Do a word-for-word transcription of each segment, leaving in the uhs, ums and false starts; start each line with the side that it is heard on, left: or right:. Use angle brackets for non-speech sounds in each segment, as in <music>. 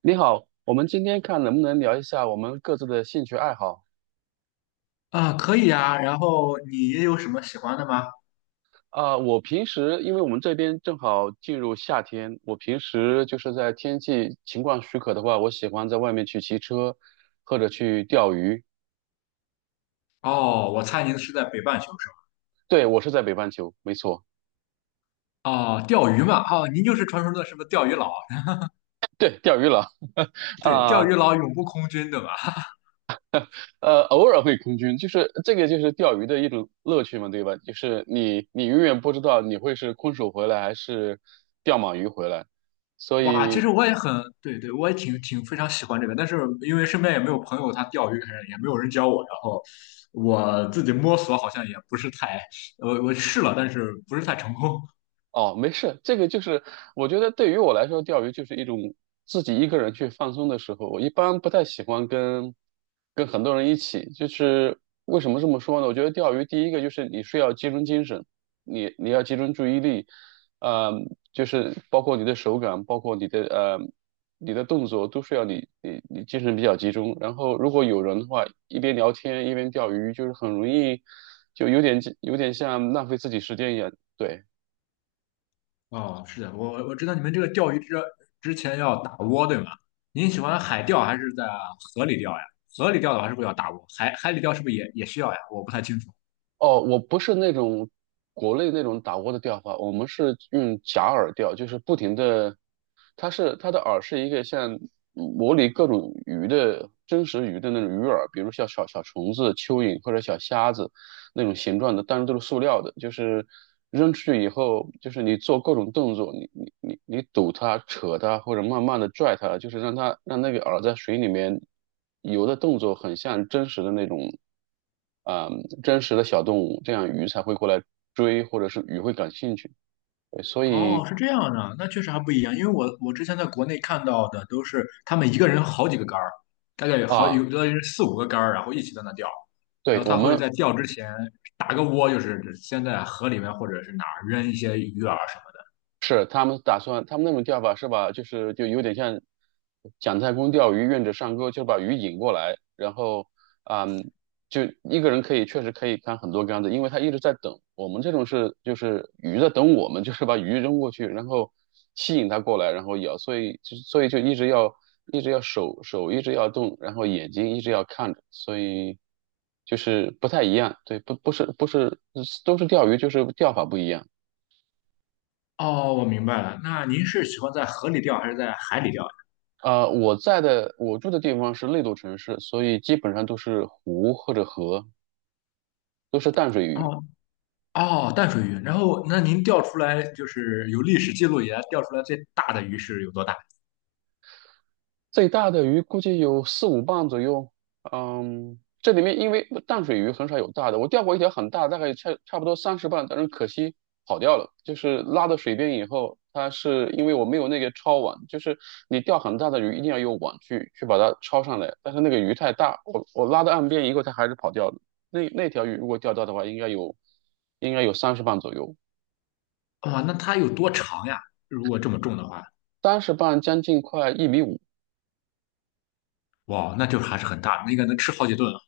right: 你好，我们今天看能不能聊一下我们各自的兴趣爱好。
left: 啊，可以啊。然后你也有什么喜欢的吗？
right: 啊、我平时因为我们这边正好进入夏天，我平时就是在天气情况许可的话，我喜欢在外面去骑车或者去钓鱼。
left: 哦，我猜您是在北半球是吧？
right: 对，我是在北半球，没错。
left: 哦，钓鱼嘛，哦，您就是传说中的什么钓鱼佬？
right: 对，钓鱼了。
left: 对，钓
right: 啊、
left: 鱼佬永不空军，对吧？
right: 呃，偶尔会空军，就是这个就是钓鱼的一种乐趣嘛，对吧？就是你你永远不知道你会是空手回来还是钓满鱼回来。所
left: 哇，其实
right: 以
left: 我也很，对对，我也挺挺非常喜欢这个，但是因为身边也没有朋友他钓鱼，也没有人教我，然后我自己摸索好像也不是太，我我试了，但是不是太成功。
right: 哦，没事。这个就是我觉得对于我来说，钓鱼就是一种自己一个人去放松的时候。我一般不太喜欢跟跟很多人一起，就是为什么这么说呢？我觉得钓鱼第一个就是你是要集中精神，你你要集中注意力。呃，就是包括你的手感，包括你的呃你的动作都是要你你你精神比较集中。然后如果有人的话，一边聊天一边钓鱼，就是很容易就有点有点像浪费自己时间一样，对。
left: 哦，是的，我我知道你们这个钓鱼之之前要打窝，对吗？您喜欢海钓还是在河里钓呀？河里钓的话是不是要打窝？海海里钓是不是也也需要呀？我不太清楚。
right: 哦，我不是那种国内那种打窝的钓法，我们是用假饵钓，就是不停的。它是它的饵是一个像模拟各种鱼的真实鱼的那种鱼饵，比如像小小虫子、蚯蚓或者小虾子，那种形状的，但是都是塑料的。就是扔出去以后，就是你做各种动作，你你你你堵它、扯它，或者慢慢的拽它，就是让它让那个饵在水里面游的动作，很像真实的那种。啊、真实的小动物，这样鱼才会过来追，或者是鱼会感兴趣。对。所
left: 哦，
right: 以
left: 是这样的，那确实还不一样，因为我我之前在国内看到的都是他们一个人好几个杆儿，大概有好
right: 啊，
left: 有的人四五个杆儿，然后一起在那钓，
right: 对，
left: 然后
right: 我
left: 他会
right: 们
left: 在钓之前打个窝，就是先在河里面或者是哪儿扔一些鱼饵什么的。
right: 是他们打算，他们那种钓法是把就是就有点像蒋太公钓鱼，愿者上钩，就把鱼引过来。然后嗯，就一个人可以确实可以看很多竿子，因为他一直在等。我们这种是就是鱼在等我们，<laughs> 就是把鱼扔过去，然后吸引它过来，然后咬，所以就所以就一直要一直要手手一直要动，然后眼睛一直要看着，所以就是不太一样。对，不不是不是都是钓鱼，就是钓法不一样。
left: 哦，我明白了，那您是喜欢在河里钓还是在海里钓呀？
right: 呃，我在的我住的地方是内陆城市，所以基本上都是湖或者河，都是淡水鱼。
left: 哦。哦，淡水鱼。然后，那您钓出来就是有历史记录以来钓出来最大的鱼是有多大？
right: 最大的鱼估计有四五磅左右。嗯，这里面因为淡水鱼很少有大的，我钓过一条很大，大概差差不多三十磅，但是可惜跑掉了。就是拉到水边以后，它是因为我没有那个抄网，就是你钓很大的鱼一定要有网去去把它抄上来，但是那个鱼太大，我我拉到岸边以后，它还是跑掉了。那那条鱼如果钓到的话，应该有应该有三十磅左右，
left: 哇，那它有多长呀？如果这么重的话，
right: 三十磅将近快一米五。
left: 哇，那就还是很大，那个能吃好几顿啊。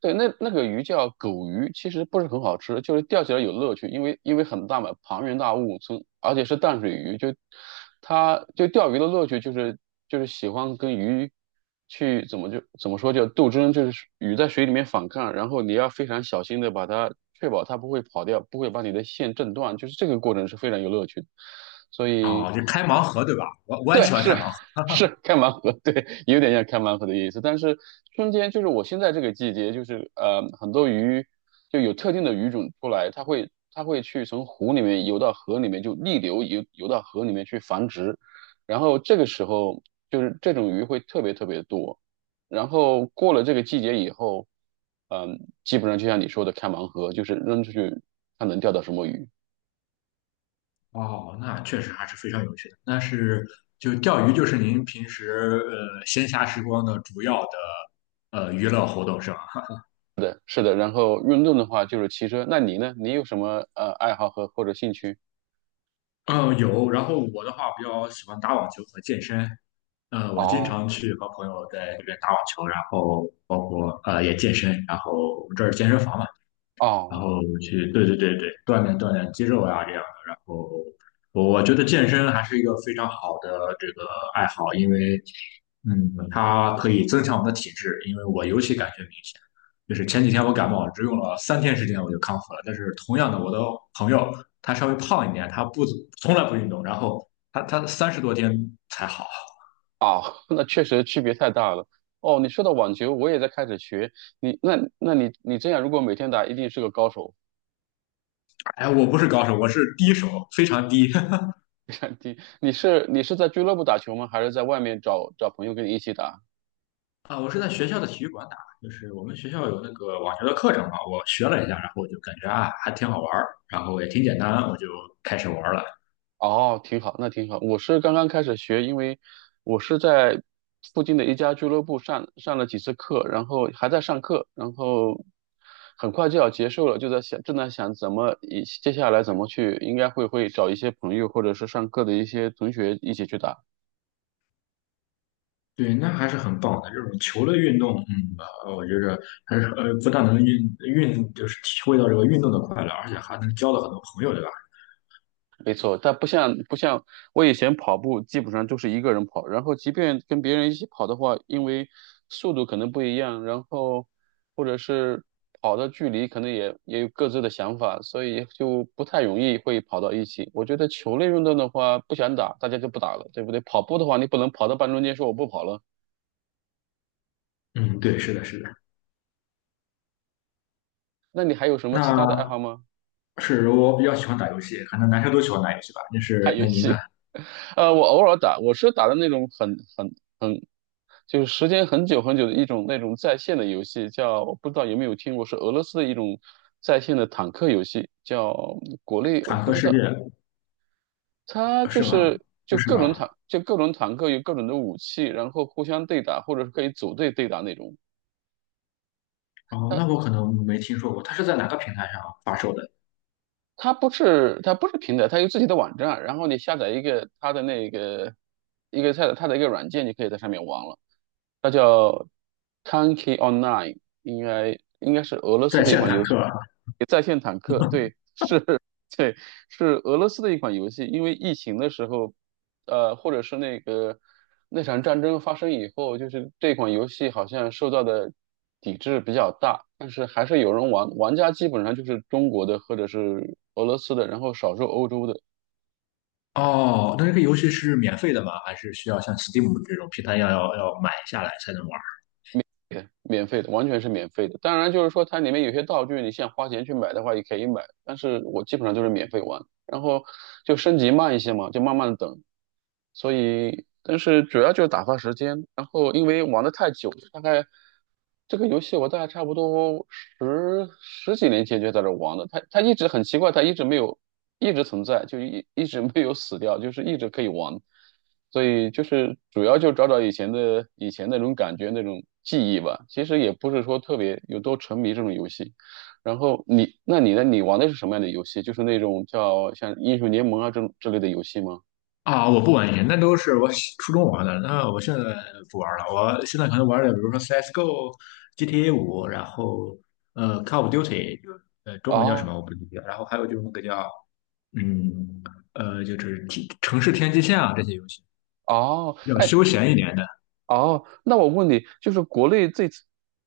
right: 对，那那个鱼叫狗鱼，其实不是很好吃，就是钓起来有乐趣，因为因为很大嘛，庞然大物，从而且是淡水鱼，就它就钓鱼的乐趣就是就是喜欢跟鱼去怎么就怎么说叫斗争，就是鱼在水里面反抗，然后你要非常小心的把它确保它不会跑掉，不会把你的线震断，就是这个过程是非常有乐趣的。所以
left: 哦，就开盲盒对吧？我我也
right: 对，
left: 喜欢开
right: 是
left: 盲盒。
right: 是开盲盒，对，有点像开盲盒的意思。但是春天就是我现在这个季节，就是呃，很多鱼就有特定的鱼种出来，它会它会去从湖里面游到河里面，就逆流游游到河里面去繁殖。然后这个时候就是这种鱼会特别特别多。然后过了这个季节以后，嗯、基本上就像你说的开盲盒，就是扔出去看能钓到什么鱼。
left: 哦，那确实还是非常有趣的。那是就钓鱼，就是您平时呃闲暇时光的主要的呃娱乐活动是吧？
right: 的，是的。然后运动的话就是骑车。那你呢？你有什么呃爱好和或者兴趣？
left: 嗯，有。然后我的话比较喜欢打网球和健身，呃，我经
right: 哦，
left: 常去和朋友在这边打网球，然后包括呃也健身，然后我们这儿健身房嘛，然
right: 哦，
left: 后去，对对对对，锻炼锻炼肌肉啊这样的。然后我觉得健身还是一个非常好的这个爱好，因为嗯，它可以增强我们的体质，因为我尤其感觉明显，就是前几天我感冒，只用了三天时间我就康复了。但是同样的，我的朋友他稍微胖一点，他不从来不运动，然后他他三十多天才好。
right: 哦，<laughs> 那确实区别太大了。哦，你说到网球，我也在开始学。你那那你你这样，如果每天打，一定是个高手。
left: 哎，我不是高手，我是低手，非常低。<laughs>
right: <laughs> 你你是你是在俱乐部打球吗？还是在外面找找朋友跟你一起打？
left: 啊，我是在学校的体育馆打，就是我们学校有那个网球的课程嘛，我学了一下，然后我就感觉啊，还挺好玩儿，然后也挺简单，我就开始玩儿了。
right: 哦，挺好，那挺好。我是刚刚开始学，因为我是在附近的一家俱乐部上上了几次课，然后还在上课，然后很快就要结束了，就在想，正在想怎么以接下来怎么去，应该会会找一些朋友或者是上课的一些同学一起去打。
left: 对，那还是很棒的，这种球类运动，嗯，呃我觉着还是呃，不但能运运，就是体会到这个运动的快乐，而且还能交到很多朋友，对吧？
right: 没错，但不像不像我以前跑步，基本上就是一个人跑，然后即便跟别人一起跑的话，因为速度可能不一样，然后或者是跑的距离可能也也有各自的想法，所以就不太容易会跑到一起。我觉得球类运动的话，不想打，大家就不打了，对不对？跑步的话，你不能跑到半中间说我不跑了。
left: 嗯，对，是的，是的。
right: 那你还有什么其他的爱好
left: 那
right: 吗？
left: 是我比较喜欢打游戏，可能男生都喜欢打游戏吧。那
right: <laughs> 打
left: 是
right: 游
left: 那您呢？
right: 戏。<laughs> 呃，我偶尔打，我是打的那种很很很。就是时间很久很久的一种那种在线的游戏，叫我不知道有没有听过，是俄罗斯的一种在线的坦克游戏，叫国内我
left: 坦
right: 不
left: 克
right: 知
left: 世界
right: 道。它就
left: 是吗？
right: 是
left: 不
right: 就
left: 是
right: 各种坦
left: 吧？
right: 就各种坦克有各种的武器，然后互相对打，或者是可以组队对打那种。
left: 哦，那
right: 它
left: 我可能没听说过，它是在哪个平台上发售的？
right: 它不是它不是平台，它有自己的网站，然后你下载一个它的那个一个它的它的一个软件，你可以在上面玩了。它叫 t a n k y Online,应该应该是俄罗斯
left: 在
right: 的一
left: 线
right: 款
left: 谈
right: 游戏。
left: 课啊。
right: 在线坦克，对，是。<laughs> 对，是俄罗斯的一款游戏。因为疫情的时候，呃，或者是那个那场战争发生以后，就是这款游戏好像受到的抵制比较大，但是还是有人玩，玩家基本上就是中国的或者是俄罗斯的，然后少数欧洲的。
left: 哦，那这个游戏是免费的吗？还是需要像 Steam 这种平台一样要要买下来才能玩？
right: 免费的，完全是免费的。当然，就是说它里面有些道具，你想花钱去买的话也可以买，但是我基本上都是免费玩。然后就升级慢一些嘛，就慢慢的等。所以，但是主要就是打发时间。然后因为玩的太久，大概这个游戏我大概差不多十十几年前就在这玩的。它它一直很奇怪，它一直没有一直存在，就一一直没有死掉，就是一直可以玩。所以就是主要就找找以前的以前那种感觉那种记忆吧。其实也不是说特别有多沉迷这种游戏。然后你，那你呢？你玩的是什么样的游戏？就是那种叫像英雄联盟啊这这类的游戏吗？
left: 啊，我不玩以前那都是我初中玩的，那我现在不玩了。我现在可能玩的，比如说 C S:G O、G T A 五，然后呃 Call of Duty，呃中文叫什
right: 哦，
left: 么我不记得，然后还有就是那个叫嗯呃就是天城市天际线啊这些游戏，
right: 哦。
left: 比较
right: 哎，
left: 休闲一点的。
right: 哦，那我问你，就是国内最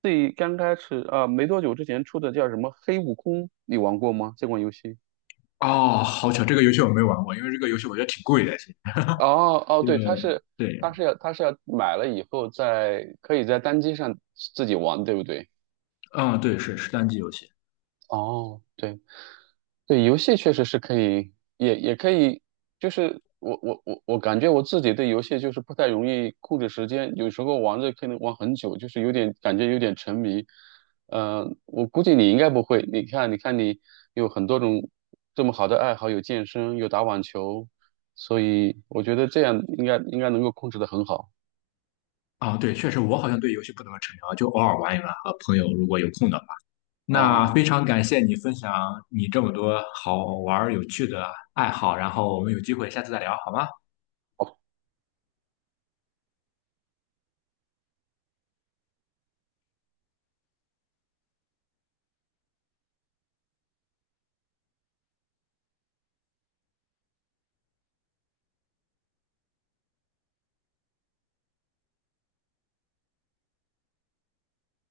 right: 最刚开始啊，没多久之前出的叫什么《黑悟空》，你玩过吗？这款游戏？
left: 哦，好巧，这个游戏我没玩过，因为这个游戏我觉得挺贵的，
right: 哦，哦，
left: 就
right: 对。它是
left: 对。
right: 它是要它是要买了以后在可以在单机上自己玩，对不对？
left: 嗯，对，是是单机游戏。
right: 哦，对。对，游戏确实是可以，也也可以。就是我我我我感觉我自己对游戏就是不太容易控制时间，有时候玩着可能玩很久，就是有点感觉有点沉迷。呃，我估计你应该不会，你看你看你有很多种这么好的爱好，有健身，有打网球，所以我觉得这样应该应该能够控制得很好。
left: 啊，对，确实我好像对游戏不怎么沉迷啊就偶尔玩一玩，和朋友如果有空的话。那
right: 哦。
left: 非常感谢你分享你这么多好玩儿有趣的爱好，然后我们有机会下次再聊，好吗？